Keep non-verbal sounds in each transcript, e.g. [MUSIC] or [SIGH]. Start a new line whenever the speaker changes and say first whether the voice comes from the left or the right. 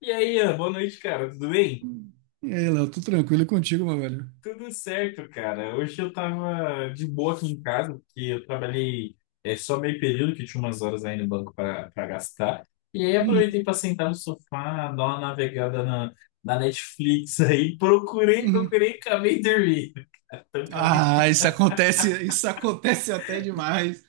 left: E aí, Ian, boa noite, cara. Tudo bem?
right: Hum. E aí, Léo, tudo tranquilo contigo, meu velho?
left: Tudo certo, cara. Hoje eu tava de boa aqui em casa, porque eu trabalhei só meio período, que tinha umas horas aí no banco para gastar. E aí
right: Uhum,
left: aproveitei para sentar no sofá, dar uma navegada na Netflix aí. [LAUGHS] Procurei,
right: uhum.
left: procurei, acabei dormindo. [LAUGHS] Então, acabei.
right: Ah, isso acontece até demais.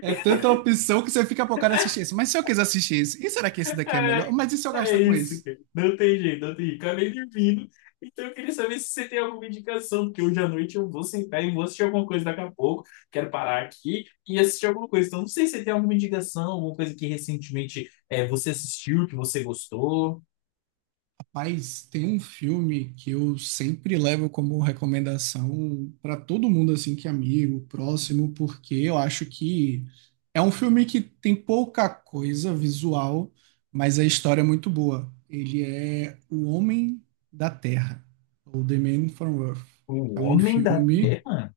right: É tanta opção que você fica focado em assistir esse. Mas se eu quiser assistir esse, e será que esse daqui é melhor? Mas e se eu
left: É
right: gastar com
left: isso,
right: esse?
left: cara. Não tem jeito, não tem jeito. Acabei dormindo. Então eu queria saber se você tem alguma indicação, porque hoje à noite eu vou sentar e vou assistir alguma coisa daqui a pouco. Quero parar aqui e assistir alguma coisa. Então não sei se você tem alguma indicação, alguma coisa que recentemente você assistiu, que você gostou.
right: Mas tem um filme que eu sempre levo como recomendação para todo mundo assim que é amigo, próximo, porque eu acho que é um filme que tem pouca coisa visual, mas a história é muito boa. Ele é O Homem da Terra, ou The Man from Earth.
left: O
right: É um
left: Homem da
right: filme,
left: Terra?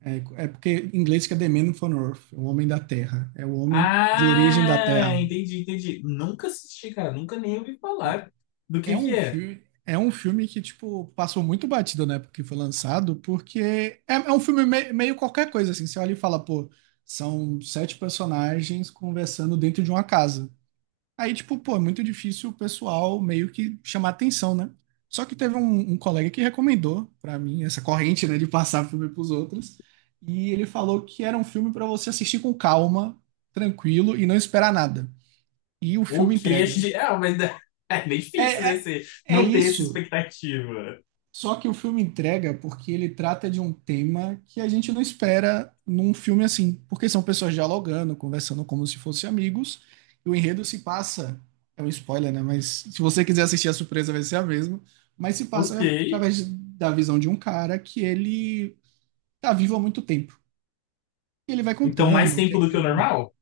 right: é porque em inglês que é The Man from Earth, o Homem da Terra, é o homem de origem da
left: Ah,
right: Terra.
left: entendi, entendi. Nunca assisti, cara. Nunca nem ouvi falar do que é.
right: É um filme que, tipo, passou muito batido na época que foi lançado, porque é um filme meio qualquer coisa, assim. Você olha e fala, pô, são sete personagens conversando dentro de uma casa. Aí, tipo, pô, é muito difícil o pessoal meio que chamar atenção, né? Só que teve um colega que recomendou pra mim essa corrente, né, de passar filme pros outros. E ele falou que era um filme pra você assistir com calma, tranquilo e não esperar nada. E o
left: O
right: filme
left: queixo
right: entrega.
left: de... Ah, mas [LAUGHS] é bem
right: É,
left: difícil, né?
right: é-
left: Você
right: é
left: não ter essa
right: isso.
left: expectativa.
right: Só que o filme entrega porque ele trata de um tema que a gente não espera num filme assim, porque são pessoas dialogando, conversando como se fossem amigos, e o enredo se passa, é um spoiler, né? Mas se você quiser assistir a surpresa vai ser a mesma, mas se
left: Ok.
right: passa da visão de um cara que ele tá vivo há muito tempo. E ele vai
left: Então, mais
right: contando o que
left: tempo
right: é
left: do
right: que
left: que o
right: ele
left: normal?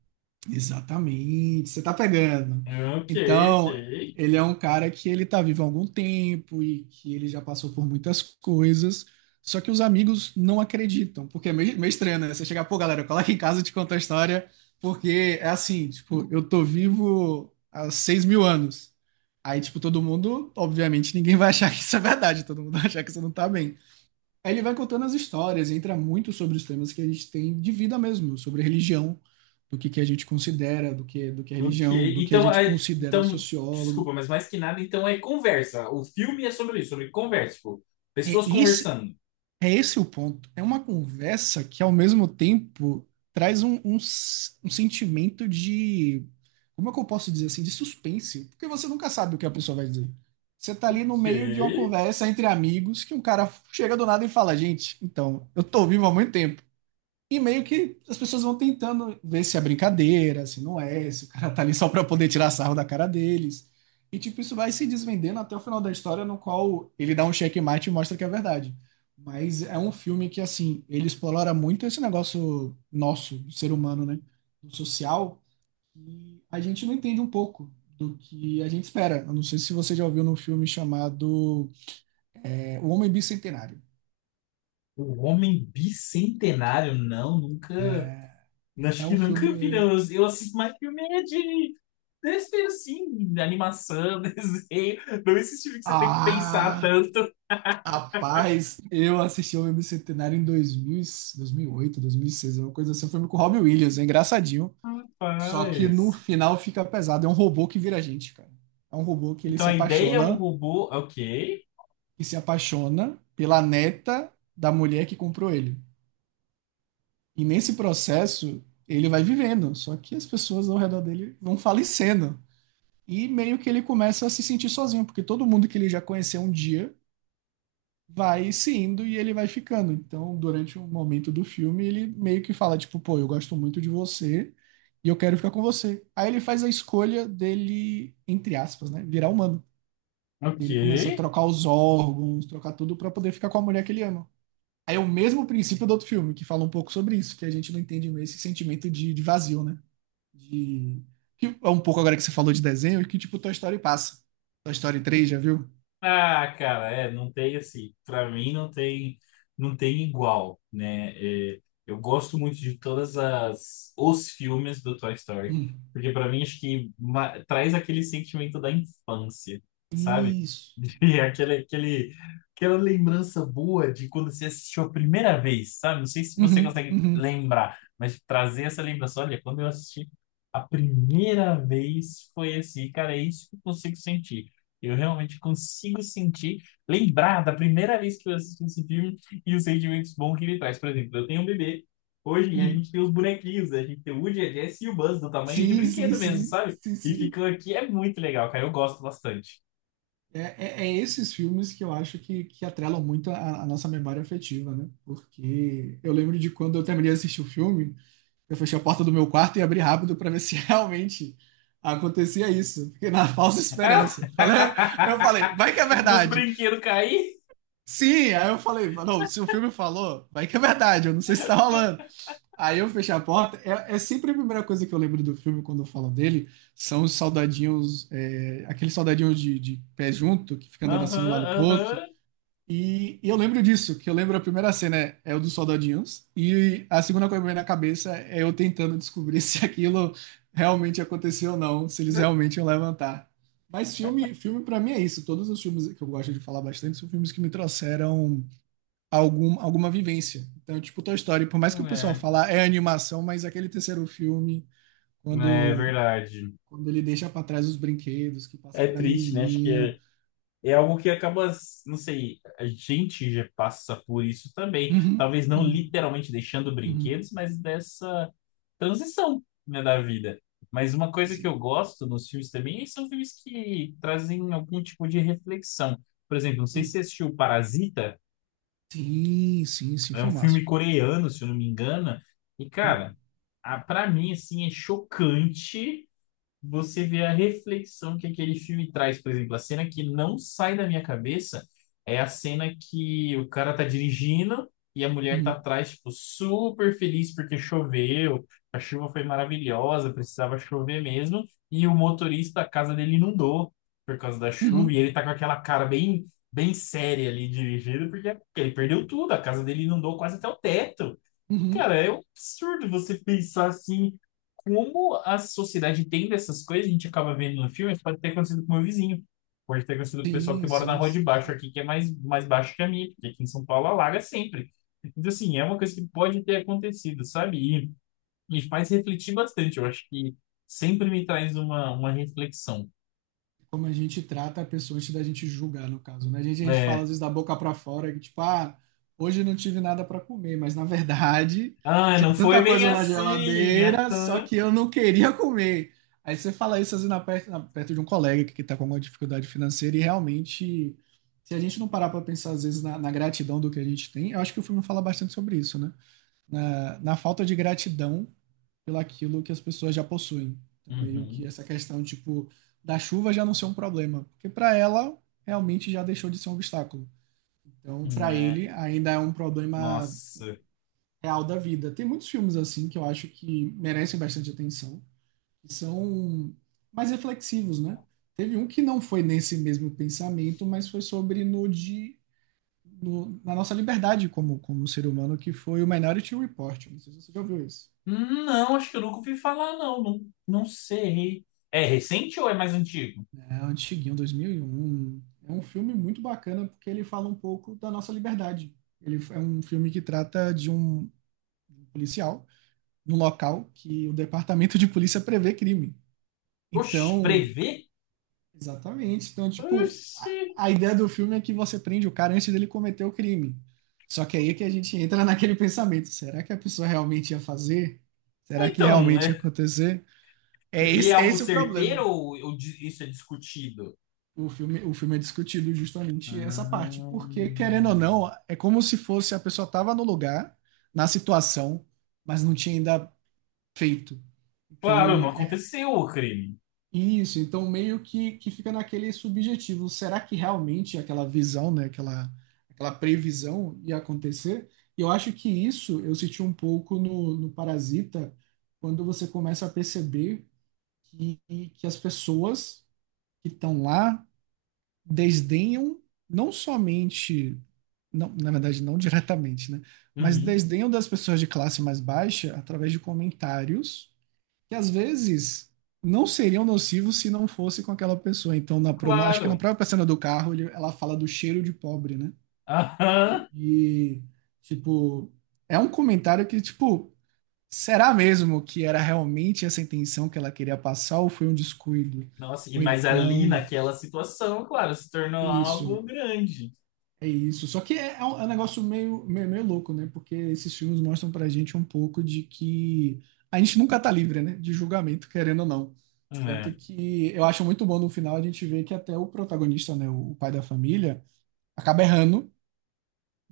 right: Exatamente, você tá pegando.
left: Ok, ok,
right: Então, ele é um cara que ele tá vivo há algum tempo e que ele já passou por muitas coisas, só que os amigos não acreditam, porque é meio estranho, né? Você chegar, pô, galera, cola aqui em casa e te conta a história, porque é assim, tipo, eu tô vivo há 6 mil anos. Aí, tipo, todo mundo, obviamente, ninguém vai achar que isso é verdade, todo mundo vai achar que você não tá bem. Aí ele vai contando as histórias, entra muito sobre os temas que a gente tem de vida mesmo, sobre religião, que a gente considera, do que é
left: ok.
right: religião, do que a
left: Então,
right: gente considera sociólogo.
left: desculpa, mas mais que nada, então é conversa. O filme é sobre isso, sobre conversa, tipo,
right: É
left: pessoas
right: esse,
left: conversando.
right: é esse o ponto. É uma conversa que, ao mesmo tempo, traz um sentimento de. Como é que eu posso dizer assim? De suspense. Porque você nunca sabe o que a pessoa vai dizer. Você tá ali no meio de uma
left: Ok.
right: conversa entre amigos que um cara chega do nada e fala: Gente, então, eu tô vivo há muito tempo. E meio que as pessoas vão tentando ver se é brincadeira, se não é, se o cara tá ali só pra poder tirar sarro da cara deles. E tipo, isso vai se desvendando até o final da história, no qual ele dá um checkmate e mostra que é verdade. Mas é um filme que, assim, ele explora muito esse negócio nosso, do ser humano, né? Do social, e a gente não entende um pouco do que a gente espera. Eu não sei se você já ouviu num filme chamado O Homem Bicentenário.
left: O Homem Bicentenário, não, nunca.
right: É
left: Acho que
right: um
left: nunca vi,
right: filme.
left: não. Eu assisto mais filme é de desenho, assim, de animação, [LAUGHS] desenho. Não esse filme que você tem que pensar
right: Ah!
left: tanto.
right: Rapaz, eu assisti ao filme Centenário em 2008, 2006, uma coisa assim. Foi filme com o Robin Williams, é engraçadinho. Só que no
left: Rapaz.
right: final fica pesado. É um robô que vira gente, cara. É um robô que ele
left: Então
right: se
left: a ideia é um
right: apaixona
left: robô. Ok.
right: e se apaixona pela neta da mulher que comprou ele. E nesse processo, ele vai vivendo. Só que as pessoas ao redor dele vão falecendo. E meio que ele começa a se sentir sozinho, porque todo mundo que ele já conheceu um dia vai se indo e ele vai ficando. Então, durante um momento do filme, ele meio que fala, tipo, pô, eu gosto muito de você e eu quero ficar com você. Aí ele faz a escolha dele, entre aspas, né, virar humano.
left: Ok.
right: Ele começa a trocar os órgãos, trocar tudo pra poder ficar com a mulher que ele ama. Aí é o mesmo princípio do outro filme, que fala um pouco sobre isso, que a gente não entende esse sentimento de vazio, né? De... Que é um pouco agora que você falou de desenho, que tipo Toy Story passa. Toy Story três já viu?
left: Ah, cara, não tem assim, pra mim não tem, não tem igual, né? Eu gosto muito de todas as os filmes do Toy Story,
right: Hum.
left: porque pra mim acho que traz aquele sentimento da infância, sabe?
right: Isso.
left: E [LAUGHS] aquele, aquele, aquela lembrança boa de quando você assistiu a primeira vez, sabe? Não sei se você
right: Uhum,
left: consegue
right: uhum.
left: lembrar, mas trazer essa lembrança, olha, quando eu assisti a primeira vez foi assim, cara, é isso que eu consigo sentir. Eu realmente consigo sentir, lembrar da primeira vez que eu assisti esse filme e os sentimentos bons que ele traz. Por exemplo, eu tenho um bebê. Hoje e a
right: Uhum.
left: gente tem os bonequinhos, a gente tem o Woody, a Jessie e o Buzz do tamanho de
right: Sim, sim,
left: brinquedo mesmo,
right: sim,
left: sabe?
right: sim,
left: E
right: sim.
left: ficam aqui, é muito legal, cara. Eu gosto bastante.
right: É, é esses filmes que eu acho que atrelam muito a nossa memória afetiva, né? Porque eu lembro de quando eu terminei de assistir o filme, eu fechei a porta do meu quarto e abri rápido para ver se [LAUGHS] realmente acontecia isso. Fiquei na falsa esperança. Falei, eu falei, vai que é
left: [LAUGHS] Dos
right: verdade.
left: brinquedos cair?
right: Sim, aí eu falei, não, se o filme falou, vai que é verdade, eu não sei se tá rolando. Aí eu fechei a porta. É, é sempre a primeira coisa que eu lembro do filme quando eu falo dele. São os soldadinhos, aqueles soldadinhos de pé junto, que fica andando assim de um
left: Aham,
right: lado pro outro.
left: aham.
right: E eu lembro disso, que eu lembro a primeira cena é o dos soldadinhos. E a segunda coisa que me vem na cabeça é eu tentando descobrir [LAUGHS] se aquilo realmente aconteceu ou não, se eles realmente iam levantar. Mas filme, filme para mim é isso. Todos os filmes que eu gosto de falar bastante são filmes que me trouxeram alguma vivência. Então, é tipo, Toy Story, por mais que o pessoal fala "Ah, é animação, mas aquele terceiro filme,
left: É, é
right: quando,
left: verdade.
right: quando ele deixa para trás os brinquedos, que passa
left: É
right: pra
left: triste, né? Acho que
right: menininha.
left: é. É algo que acaba, não sei, a gente já passa por isso também.
right: Uhum,
left: Talvez não
right: uhum,
left: literalmente deixando
right: uhum.
left: brinquedos, mas dessa transição, né, da vida. Mas uma coisa que
right: Esse-
left: eu gosto nos filmes também são filmes que trazem algum tipo de reflexão. Por exemplo, não sei se
right: uhum.
left: você assistiu Parasita,
right: Sim, sim, sim,
left: é um
right: filmaço,
left: filme
right: filmaço.
left: coreano, se eu não me engano. E,
right: Uhum,
left: cara, pra mim, assim, é chocante você vê a reflexão que aquele filme traz. Por exemplo, a cena que não sai da minha cabeça é a cena que o cara tá dirigindo e a mulher tá
right: uhum,
left: atrás, tipo, super feliz porque choveu, a chuva foi maravilhosa, precisava chover mesmo, e o motorista, a casa dele inundou por causa da chuva, e
right: uhum,
left: ele tá com aquela cara bem séria ali dirigindo, porque ele perdeu tudo, a casa dele inundou quase até o teto.
right: uhum.
left: Cara, é um absurdo você pensar assim, como a sociedade entende essas coisas, a gente acaba vendo no filme, isso pode ter acontecido com o meu vizinho, pode ter acontecido com o pessoal que
right: Sim,
left: mora na
right: sim,
left: rua de
right: sim,
left: baixo
right: sim.
left: aqui, que é mais, mais baixo que a minha, porque aqui em São Paulo alaga sempre. Então, assim, é uma coisa que pode ter acontecido, sabe? E me faz refletir bastante, eu acho que sempre me traz uma reflexão.
right: Como a gente trata a pessoa antes da gente julgar, no caso, né? A gente fala
left: É,
right: às vezes da boca para fora, que tipo, ah, hoje eu não tive nada para comer, mas na verdade [LAUGHS]
left: ah,
right: tinha
left: não
right: tanta
left: foi bem
right: coisa na
left: assim!
right: geladeira, só
left: Aham.
right: que eu não queria comer. Aí você fala isso às vezes perto de um colega que está com alguma dificuldade financeira e realmente, se a gente não parar para pensar às vezes na gratidão do que a gente tem, eu acho que o filme fala bastante sobre isso, né? Na falta de gratidão pelaquilo que as pessoas já possuem. Então, meio que essa questão, tipo, da chuva já não ser um problema, porque para ela realmente já deixou de ser um obstáculo. Então,
left: Uhum.
right: para
left: É,
right: ele ainda é um problema
left: nossa.
right: real da vida. Tem muitos filmes assim que eu acho que merecem bastante atenção, que são mais reflexivos, né? Teve um que não foi nesse mesmo pensamento, mas foi sobre no de no- na nossa liberdade como como ser humano, que foi o Minority Report. Não sei se você já ouviu isso.
left: Não, acho que eu nunca ouvi falar, não. Não, não sei. É recente ou é mais antigo?
right: É antiguinho, 2001. É um filme muito bacana porque ele fala um pouco da nossa liberdade. Ele é um filme que trata de um policial num local que o departamento de polícia prevê crime.
left: Oxe,
right: Então,
left: prevê?
right: exatamente. Então, tipo,
left: Oxi.
right: a ideia do filme é que você prende o cara antes dele cometer o crime. Só que aí é que a gente entra naquele pensamento: será que a pessoa realmente ia fazer? Será que
left: Então,
right: realmente ia
left: é,
right: acontecer?
left: e é
right: É
left: algo
right: esse o
left: certeiro
right: problema.
left: ou, isso é discutido?
right: O filme, o filme é discutido justamente essa parte, porque querendo ou
left: Hum.
right: não, é como se fosse a pessoa estava no lugar, na situação, mas não tinha ainda feito.
left: Claro, não
right: Então, é
left: aconteceu o crime.
right: isso, então meio que fica naquele subjetivo, será que realmente aquela visão, né, aquela previsão ia acontecer? E eu acho que isso eu senti um pouco no Parasita, quando você começa a perceber que, que as pessoas que estão lá desdenham não somente, não, na verdade, não [LAUGHS] diretamente, né? Mas
left: Uhum,
right: desdenham das pessoas de classe mais baixa através de comentários que às vezes não seriam nocivos se não fosse com aquela pessoa. Então, acho que na
left: claro.
right: própria cena do carro, ela fala do cheiro de pobre, né?
left: Aham.
right: E, tipo, é um comentário que, tipo, será mesmo que era realmente essa intenção que ela queria passar ou foi um descuido?
left: Nossa, e
right: Ou
left: mas ali
right: então,
left: naquela situação, claro, se tornou algo
right: isso.
left: grande.
right: É isso. Só que é um negócio meio louco, né? Porque esses filmes mostram pra gente um pouco de que a gente nunca tá livre, né? De julgamento, querendo ou não. Tanto
left: É.
right: que eu acho muito bom no final a gente ver que até o protagonista, né? O pai da família, acaba errando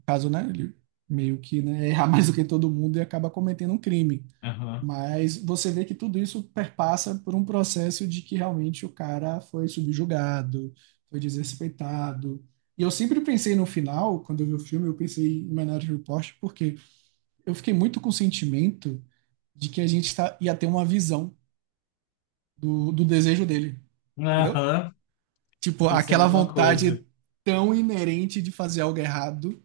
right: caso, né, ele meio que, né, errar [LAUGHS] mais do que todo mundo e acaba cometendo um crime.
left: Aham.
right: Mas você vê que tudo isso perpassa por um processo de que realmente o cara foi subjugado, foi desrespeitado. E eu sempre pensei no final, quando eu vi o filme, eu pensei em Minority Report, porque eu fiquei muito com o sentimento de que a gente tá, ia ter uma visão do desejo dele, entendeu?
left: Aham.
right: Tipo,
left: Pensei a
right: aquela
left: mesma coisa.
right: vontade tão inerente de fazer algo errado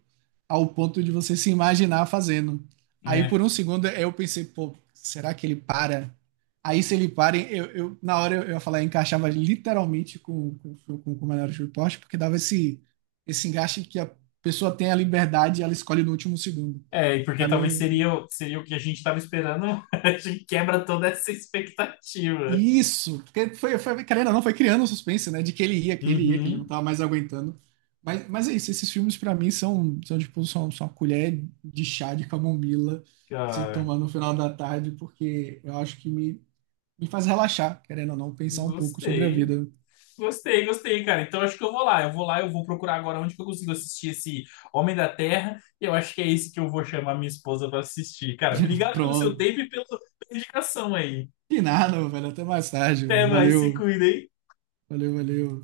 right: ao ponto de você se imaginar fazendo. Aí por
left: É.
right: um segundo eu pensei, pô, será que ele para? Aí se ele para, na hora eu ia falar, eu encaixava literalmente com o Minority Report, porque dava esse encaixe que a pessoa tem a liberdade e ela escolhe no último segundo.
left: É, e porque
right: Pra
left: talvez
right: mim,
left: seria, seria o que a gente estava esperando, [LAUGHS] a gente quebra toda essa expectativa.
right: isso, porque querendo ou não, foi criando um suspense, né? De que ele ia, que ele não
left: Uhum,
right: tava mais aguentando. Mas é isso, esses filmes pra mim são uma colher de chá de camomila que você
left: cara.
right: toma no final da tarde, porque eu acho que me faz relaxar, querendo ou não, pensar um pouco sobre a
left: Gostei.
right: vida.
left: Gostei, gostei, cara. Então acho que eu vou lá. Eu vou lá, eu vou procurar agora onde que eu consigo assistir esse Homem da Terra. E eu acho que é esse que eu vou chamar minha esposa para assistir. Cara, obrigado pelo seu
right: Pronto.
left: tempo e pela indicação aí.
right: E nada, velho, até mais tarde,
left: Até
right: velho.
left: mais, se
right: Valeu,
left: cuida, hein?
right: valeu, valeu.